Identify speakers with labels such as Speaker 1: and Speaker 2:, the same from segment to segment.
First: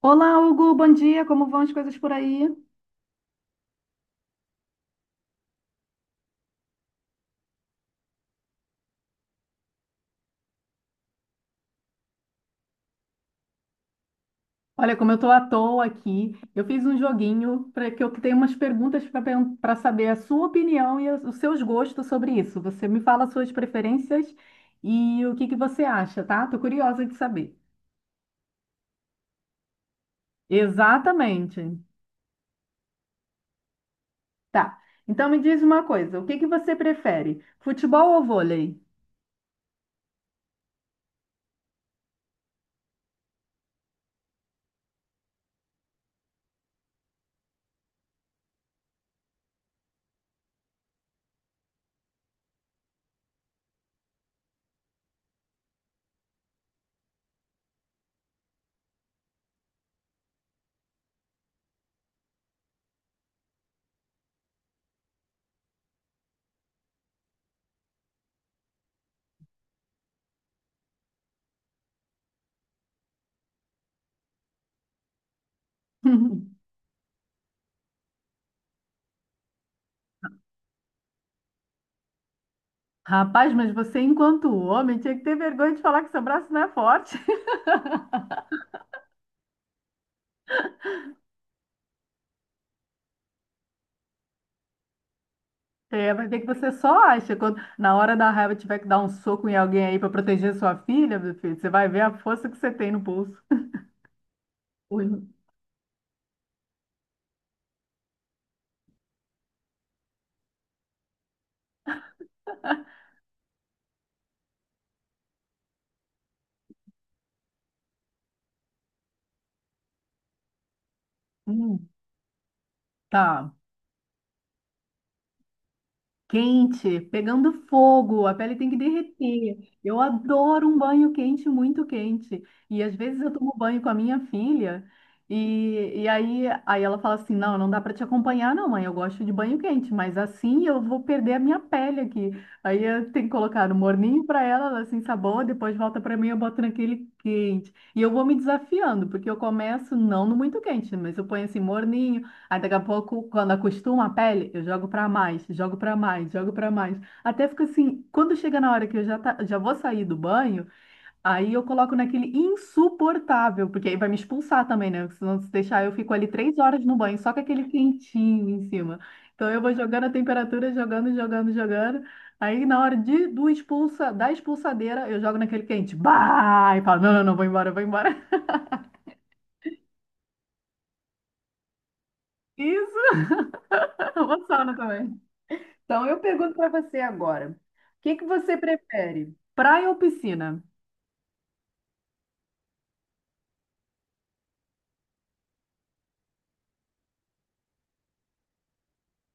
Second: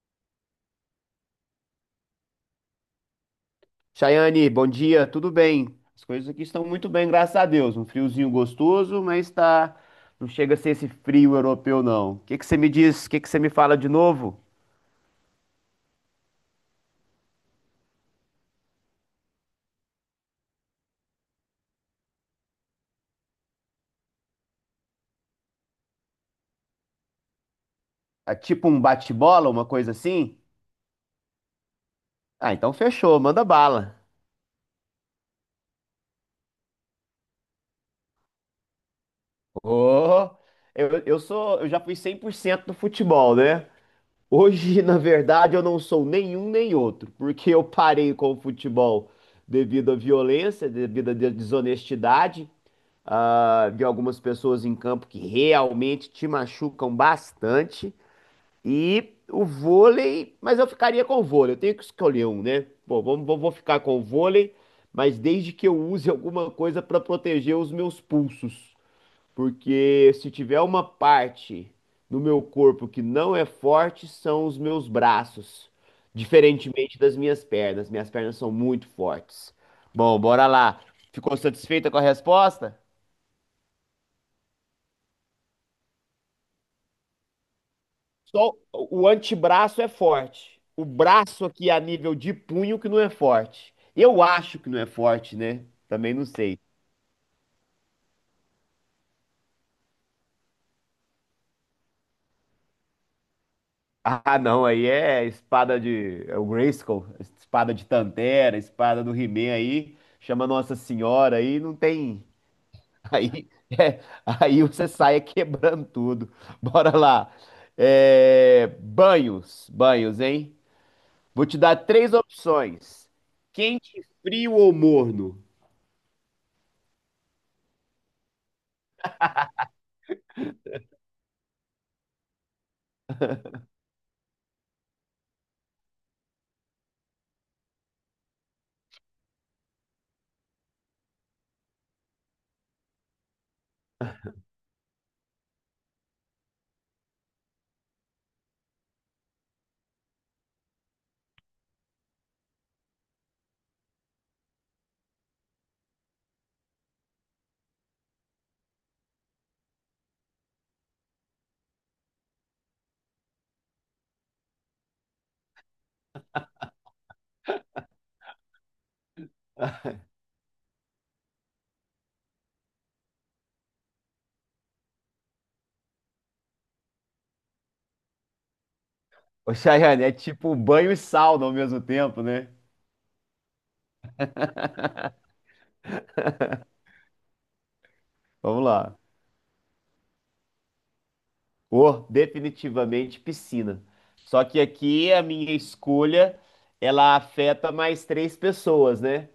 Speaker 1: Olá, Hugo, bom dia. Como vão as coisas por aí?
Speaker 2: Chayane, bom dia, tudo bem? As coisas aqui estão muito bem, graças a Deus. Um friozinho gostoso, mas tá não chega a ser esse frio europeu, não. O que que você me diz? O que que você me fala de novo?
Speaker 1: Olha, como eu estou à toa aqui, eu fiz um joguinho para que eu tenho umas perguntas para saber a sua opinião e os seus gostos sobre isso. Você me fala as suas preferências e o que que você acha, tá? Tô curiosa de saber.
Speaker 2: É tipo um bate-bola, uma coisa assim?
Speaker 1: Exatamente.
Speaker 2: Ah, então fechou, manda bala.
Speaker 1: Tá. Então me diz uma coisa, o que que você prefere? Futebol ou vôlei?
Speaker 2: Ô, eu sou, eu já fui 100% do futebol, né? Hoje, na verdade, eu não sou nenhum nem outro, porque eu parei com o futebol devido à violência, devido à desonestidade, de algumas pessoas em campo que realmente te machucam bastante. E o vôlei, mas eu ficaria com o vôlei, eu tenho que escolher um, né? Bom, vamos, vou ficar com o vôlei, mas desde que eu use alguma coisa para proteger os meus pulsos. Porque se tiver uma parte no meu corpo que não é forte, são os meus braços. Diferentemente das minhas pernas. Minhas pernas são muito fortes. Bom, bora lá. Ficou satisfeita com a resposta?
Speaker 1: Rapaz, mas você, enquanto homem, tinha que ter vergonha de falar que seu braço não é forte.
Speaker 2: Só o antebraço é forte. O braço aqui a nível de punho que não é forte. Eu acho que não é forte, né?
Speaker 1: É,
Speaker 2: Também não
Speaker 1: vai ver que
Speaker 2: sei.
Speaker 1: você só acha. Quando na hora da raiva tiver que dar um soco em alguém aí para proteger sua filha, meu filho, você vai ver a força que você tem no bolso.
Speaker 2: Ah, não, aí é
Speaker 1: Ui,
Speaker 2: espada de. É o Grayskull, espada de Tantera, espada do He-Man aí. Chama Nossa Senhora aí, não tem. Aí, é, aí você sai quebrando tudo. Bora lá. É, banhos, banhos, hein? Vou te dar
Speaker 1: hum,
Speaker 2: três opções:
Speaker 1: tá.
Speaker 2: quente, frio ou morno?
Speaker 1: Quente, pegando fogo, a pele tem que derreter. Eu adoro um banho quente, muito quente. E às vezes eu tomo banho com a minha filha e aí ela fala assim: Não, não dá para te acompanhar, não, mãe. Eu gosto de banho quente, mas assim eu vou perder a minha pele aqui. Aí eu tenho que colocar no morninho para ela, ela se ensaboa, depois volta para mim, eu boto naquele quente. E eu vou me desafiando, porque eu começo não no muito quente, mas eu ponho assim morninho. Aí daqui a pouco, quando acostuma a pele, eu jogo pra mais, jogo pra mais, jogo pra mais. Até fica assim, quando chega na hora que eu já vou sair do banho, aí eu coloco naquele insuportável, porque aí vai me expulsar também, né? Se não se deixar, eu fico ali 3 horas no banho, só com aquele quentinho em cima. Então eu vou jogando a temperatura, jogando, jogando, jogando. Aí na hora da expulsadeira, eu jogo naquele quente. Bah! E falo, não, não, não, vou embora, vou embora.
Speaker 2: Ô, Chayane, é tipo banho e sauna ao mesmo tempo, né?
Speaker 1: Isso, eu vou sauna também. Então, eu pergunto para você agora: o que que você
Speaker 2: Vamos lá.
Speaker 1: prefere, praia ou piscina?
Speaker 2: Ou definitivamente piscina. Só que aqui a minha escolha, ela afeta mais três pessoas, né?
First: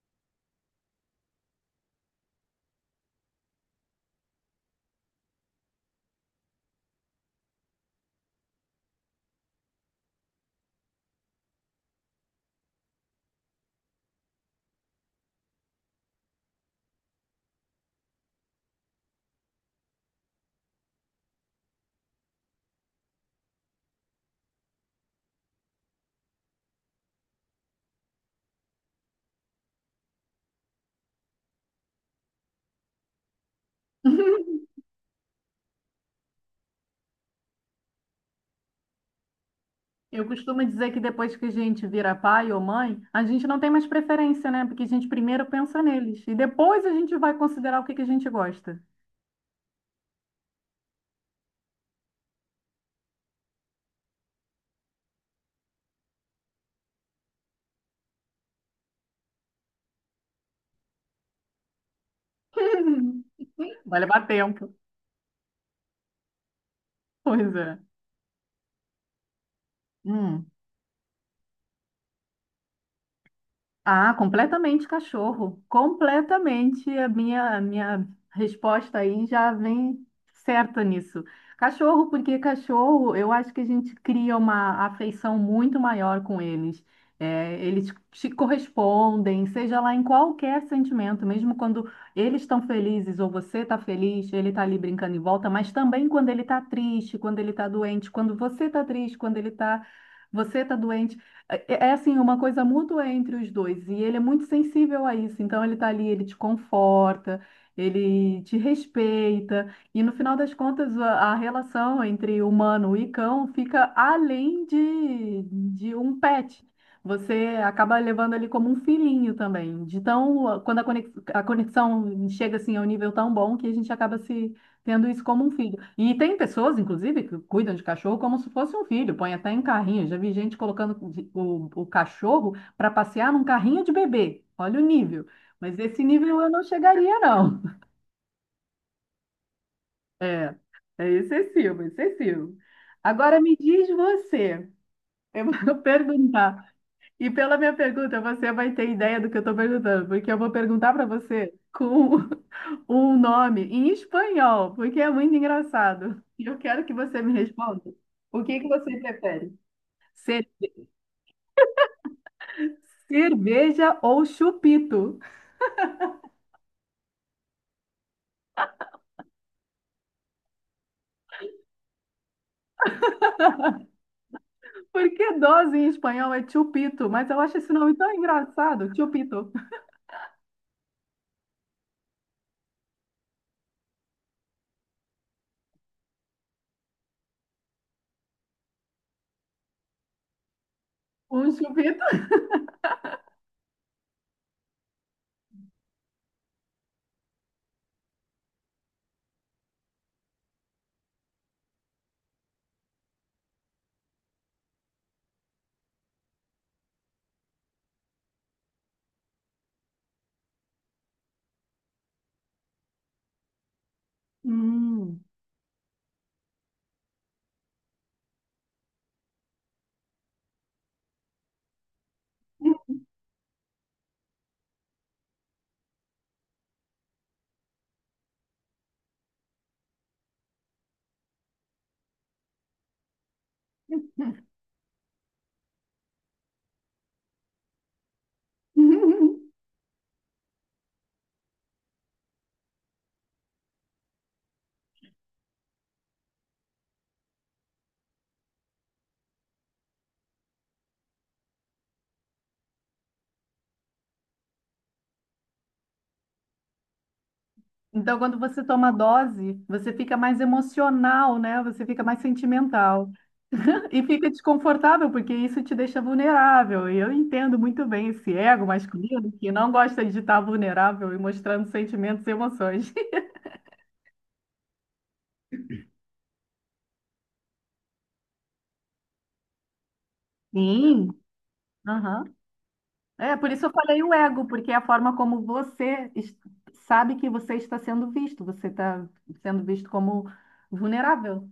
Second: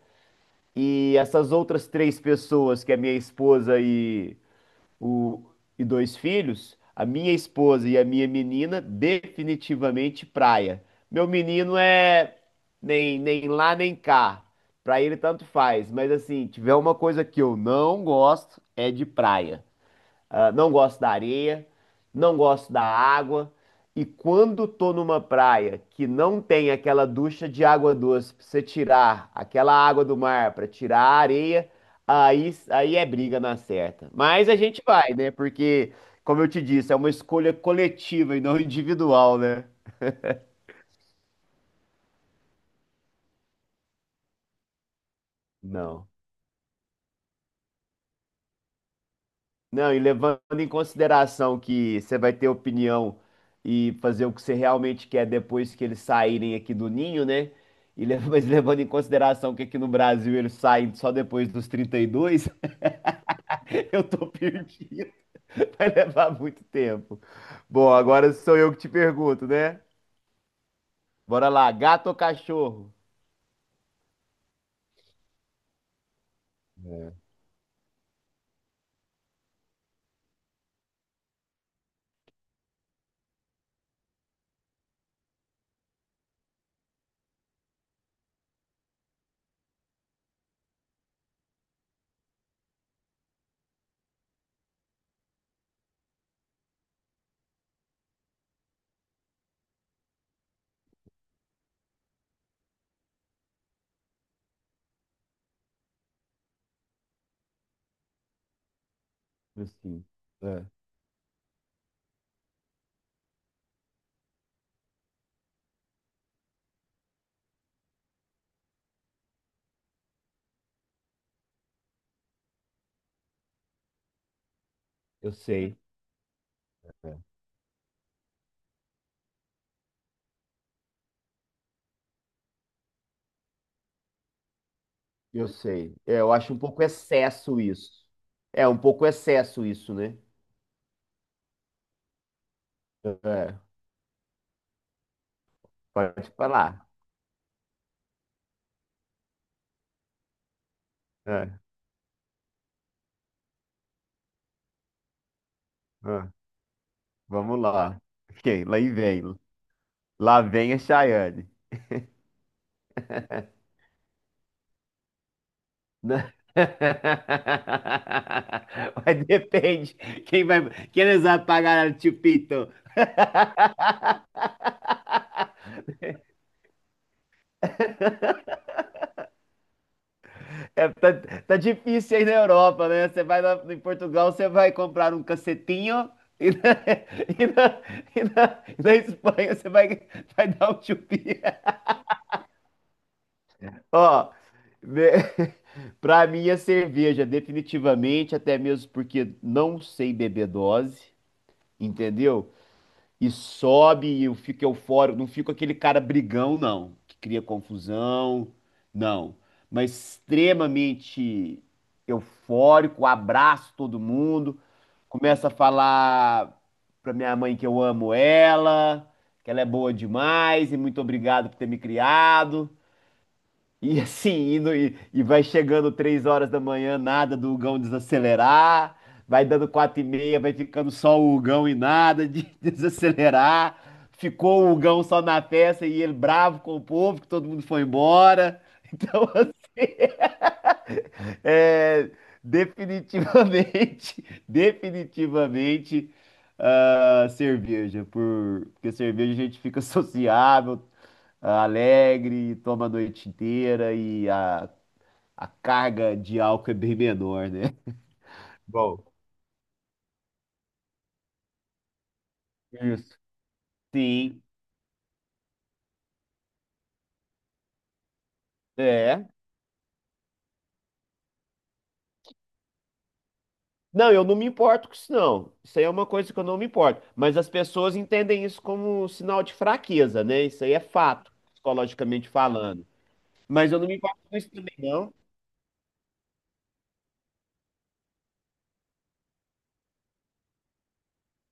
Speaker 2: E essas outras três pessoas, que é minha esposa e o- e dois filhos, a minha esposa e a minha menina, definitivamente praia. Meu menino é nem lá nem cá. Pra ele tanto faz, mas assim, tiver uma coisa que eu não gosto é de praia. Ah, não gosto da areia, não gosto da água. E quando tô numa praia que não tem aquela ducha de água doce pra você tirar aquela água do mar pra tirar a areia, aí é briga na certa. Mas a gente vai, né? Porque, como eu te disse, é uma escolha coletiva e não individual, né?
Speaker 1: Eu costumo dizer que depois que a gente vira pai ou mãe, a gente não tem mais preferência, né? Porque a gente primeiro pensa
Speaker 2: Não.
Speaker 1: neles e depois a gente vai considerar o que que a gente gosta.
Speaker 2: Não, e levando em consideração que você vai ter opinião e fazer o que você realmente quer depois que eles saírem aqui do ninho, né? E mas levando em consideração que aqui no Brasil eles saem só depois dos 32,
Speaker 1: Vai
Speaker 2: eu
Speaker 1: levar
Speaker 2: tô
Speaker 1: tempo.
Speaker 2: perdido. Vai levar muito tempo.
Speaker 1: Pois é.
Speaker 2: Bom, agora sou eu que te pergunto, né?
Speaker 1: Hum.
Speaker 2: Bora lá, gato ou cachorro?
Speaker 1: Ah, completamente cachorro. Completamente. A minha resposta aí já vem certa nisso. Cachorro, porque cachorro, eu acho que a gente cria uma afeição muito maior com eles. É, eles te correspondem, seja lá em qualquer sentimento, mesmo quando eles estão felizes ou você está feliz, ele está ali brincando em volta, mas também quando ele está triste, quando ele está doente, quando você está triste, quando ele está, você está doente. É assim, uma coisa mútua entre os dois, e ele é muito sensível a isso, então ele tá ali, ele te conforta, ele te
Speaker 2: Eu
Speaker 1: respeita,
Speaker 2: sim.
Speaker 1: e no final das
Speaker 2: É,
Speaker 1: contas a relação entre humano e cão fica além de um pet. Você acaba levando ele como um filhinho também. De tão, quando a conexão chega assim a um nível tão bom que a gente acaba se tendo isso
Speaker 2: eu
Speaker 1: como um filho.
Speaker 2: sei,
Speaker 1: E tem pessoas,
Speaker 2: é, é.
Speaker 1: inclusive, que cuidam de cachorro como se fosse um filho, põe até em carrinho. Já vi gente colocando o cachorro para passear num carrinho de bebê. Olha o nível.
Speaker 2: Eu
Speaker 1: Mas
Speaker 2: sei.
Speaker 1: esse
Speaker 2: É, eu
Speaker 1: nível eu
Speaker 2: acho um
Speaker 1: não
Speaker 2: pouco
Speaker 1: chegaria,
Speaker 2: excesso
Speaker 1: não.
Speaker 2: isso. É, um pouco excesso isso, né?
Speaker 1: É, é excessivo, excessivo. Agora me
Speaker 2: É,
Speaker 1: diz você, eu vou
Speaker 2: pode
Speaker 1: perguntar.
Speaker 2: falar.
Speaker 1: E pela minha pergunta, você vai ter ideia do que eu estou perguntando, porque eu vou perguntar para você
Speaker 2: É,
Speaker 1: com um nome em espanhol, porque é muito engraçado.
Speaker 2: é,
Speaker 1: E eu quero que você me
Speaker 2: vamos
Speaker 1: responda.
Speaker 2: lá.
Speaker 1: O que
Speaker 2: Ok,
Speaker 1: que
Speaker 2: lá e
Speaker 1: você
Speaker 2: vem.
Speaker 1: prefere?
Speaker 2: Lá
Speaker 1: Ser
Speaker 2: vem a Chayane.
Speaker 1: cerveja ou chupito?
Speaker 2: Né? Mas depende. Quem vai, quem eles vão pagar o Chupito?
Speaker 1: Porque dose em espanhol é chupito, mas eu acho esse nome tão engraçado, chupito.
Speaker 2: É, tá, tá difícil aí na Europa, né? Você vai lá em Portugal, você vai comprar um cacetinho e na, e na, e na- e na Espanha você vai, vai dar um chupinho.
Speaker 1: Um chupito?
Speaker 2: Ó, me- pra mim é cerveja, definitivamente, até mesmo porque não sei beber dose, entendeu? E sobe e eu fico eufórico, não fico aquele cara brigão, não, que cria confusão, não. Mas extremamente eufórico, abraço todo mundo,
Speaker 1: Hum.
Speaker 2: começa a falar pra minha mãe que eu amo ela, que ela é boa demais e muito obrigado por ter me criado. E assim, e vai chegando três horas da manhã, nada do Hugão desacelerar. Vai dando quatro e meia, vai ficando só o Hugão e nada de desacelerar. Ficou o Hugão só na festa e ele bravo com o povo, que todo mundo foi embora. Então, é, definitivamente, definitivamente, ah, cerveja. Porque cerveja a gente fica sociável, ah, alegre, toma a noite inteira e a carga de álcool é bem menor, né?
Speaker 1: Então, quando você toma
Speaker 2: Bom,
Speaker 1: dose, você fica mais emocional, né? Você fica mais sentimental.
Speaker 2: isso.
Speaker 1: E fica
Speaker 2: Sim,
Speaker 1: desconfortável, porque isso te deixa vulnerável. E eu entendo muito bem esse ego
Speaker 2: é.
Speaker 1: masculino que não gosta de estar vulnerável e mostrando sentimentos e emoções.
Speaker 2: Não, eu não me importo com isso, não. Isso aí é uma coisa que eu não me importo. Mas as pessoas entendem isso como um sinal de fraqueza, né? Isso aí é
Speaker 1: Sim,
Speaker 2: fato,
Speaker 1: aham.
Speaker 2: psicologicamente falando.
Speaker 1: É, por isso eu
Speaker 2: Mas eu não me
Speaker 1: falei o
Speaker 2: importo com
Speaker 1: ego,
Speaker 2: isso
Speaker 1: porque
Speaker 2: também,
Speaker 1: é a
Speaker 2: não.
Speaker 1: forma como você sabe que você está sendo visto. Você está sendo visto como vulnerável.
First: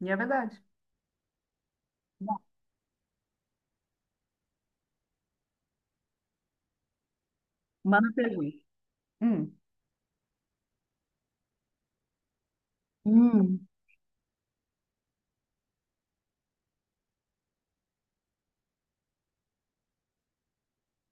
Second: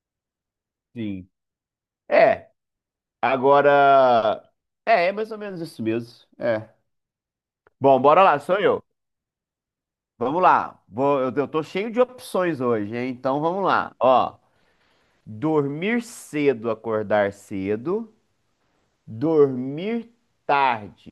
Speaker 1: E é verdade.
Speaker 2: Sim.
Speaker 1: Bom,
Speaker 2: É, agora. É, é mais ou menos isso mesmo. É. Bom,
Speaker 1: manda a
Speaker 2: bora lá, sou
Speaker 1: pergunta.
Speaker 2: eu.
Speaker 1: Hum.
Speaker 2: Vamos lá. Eu tô cheio de opções hoje, hein? Então vamos
Speaker 1: Hum,
Speaker 2: lá. Ó, dormir cedo, acordar cedo, dormir tarde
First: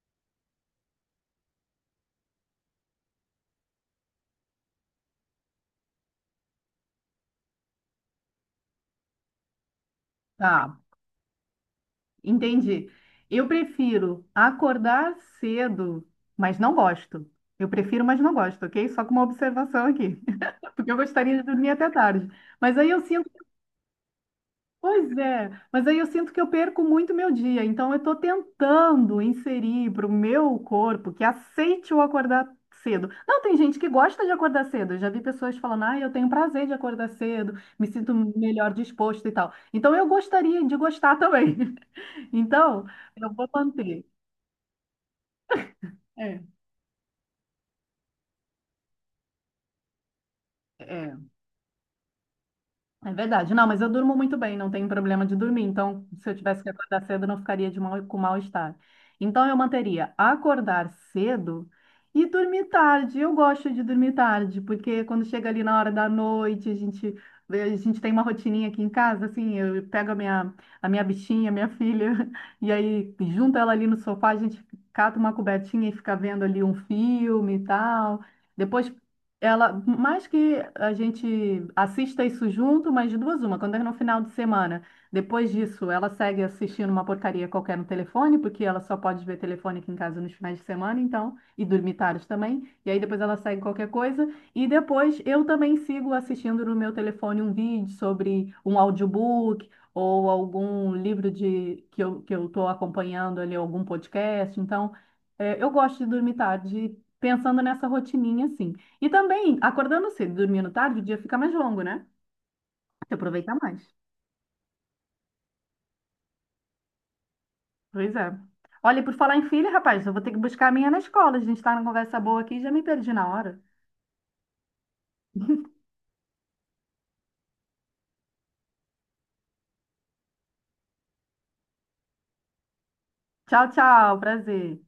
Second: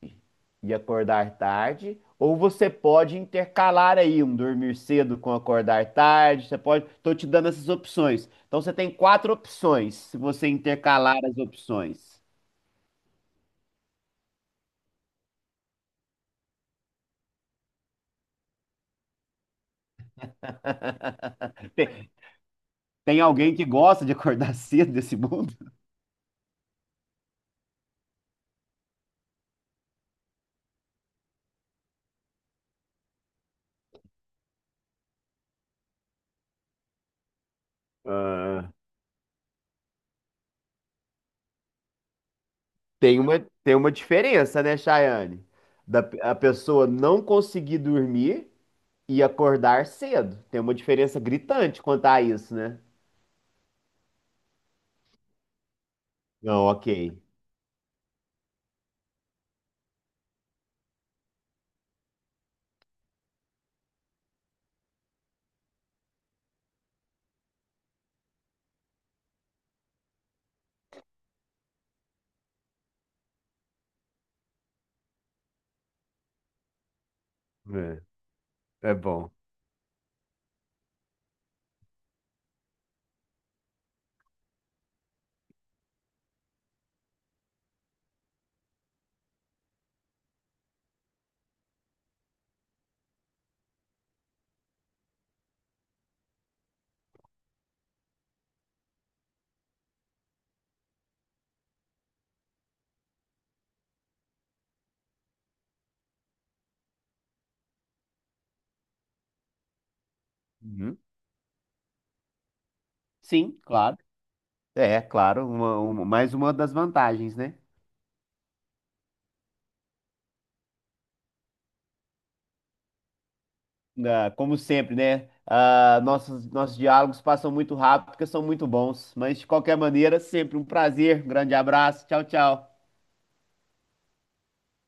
Speaker 2: e acordar tarde, ou você pode intercalar aí um dormir cedo com acordar tarde, você pode, tô te dando essas opções. Então você tem quatro opções, se você
Speaker 1: tá.
Speaker 2: intercalar as opções.
Speaker 1: Entendi. Eu prefiro acordar cedo, mas não gosto. Eu prefiro, mas não gosto, ok? Só com uma observação aqui. Porque eu gostaria de dormir até
Speaker 2: Tem,
Speaker 1: tarde. Mas aí eu
Speaker 2: tem
Speaker 1: sinto,
Speaker 2: alguém que gosta de acordar cedo
Speaker 1: pois
Speaker 2: desse
Speaker 1: é,
Speaker 2: mundo?
Speaker 1: mas aí eu sinto que eu perco muito meu dia. Então eu estou tentando inserir para o meu corpo que aceite o acordar cedo. Não, tem gente que gosta de acordar cedo. Eu já vi pessoas falando, ah, eu tenho prazer de acordar cedo, me sinto
Speaker 2: Ah,
Speaker 1: melhor disposto e tal. Então eu gostaria de gostar também. Então, eu vou
Speaker 2: tem uma
Speaker 1: manter.
Speaker 2: diferença, né, Chayane? A
Speaker 1: É,
Speaker 2: pessoa não conseguir dormir e acordar cedo. Tem uma
Speaker 1: é,
Speaker 2: diferença gritante quanto a isso, né?
Speaker 1: É verdade. Não, mas eu durmo muito bem, não tenho problema de dormir. Então, se eu tivesse
Speaker 2: Não,
Speaker 1: que
Speaker 2: ok.
Speaker 1: acordar cedo, eu não ficaria de mal, com mal-estar. Então, eu manteria acordar cedo e dormir tarde. Eu gosto de dormir tarde, porque quando chega ali na hora da noite, a gente tem uma rotininha aqui em casa, assim, eu pego a minha bichinha, a minha filha, e aí junto ela ali no sofá, a gente cata uma cobertinha e fica vendo ali um filme e
Speaker 2: É,
Speaker 1: tal. Depois
Speaker 2: é bom.
Speaker 1: ela, mais que a gente assista isso junto, mas de duas uma, quando é no final de semana, depois disso, ela segue assistindo uma porcaria qualquer no telefone, porque ela só pode ver telefone aqui em casa nos finais de semana, então, e dormir tarde também, e aí depois ela segue qualquer coisa, e depois eu também sigo assistindo no meu telefone um vídeo sobre um audiobook ou algum livro de que que eu estou acompanhando ali, algum podcast, então, eu gosto de dormir tarde, pensando nessa rotininha, assim. E também, acordando cedo e dormindo
Speaker 2: Uhum.
Speaker 1: tarde, o dia fica mais longo, né? Você aproveita
Speaker 2: Sim,
Speaker 1: mais.
Speaker 2: claro. É, claro, mais uma das vantagens, né?
Speaker 1: Pois é. Olha, e por falar em filha, rapaz, eu vou ter que buscar a minha na escola. A gente tá numa conversa boa aqui e já me perdi na hora.
Speaker 2: Ah, como sempre, né? Ah, nossos diálogos passam muito rápido porque são muito bons. Mas, de qualquer maneira, sempre um prazer. Um grande abraço. Tchau, tchau.
Speaker 1: Tchau, tchau. Prazer.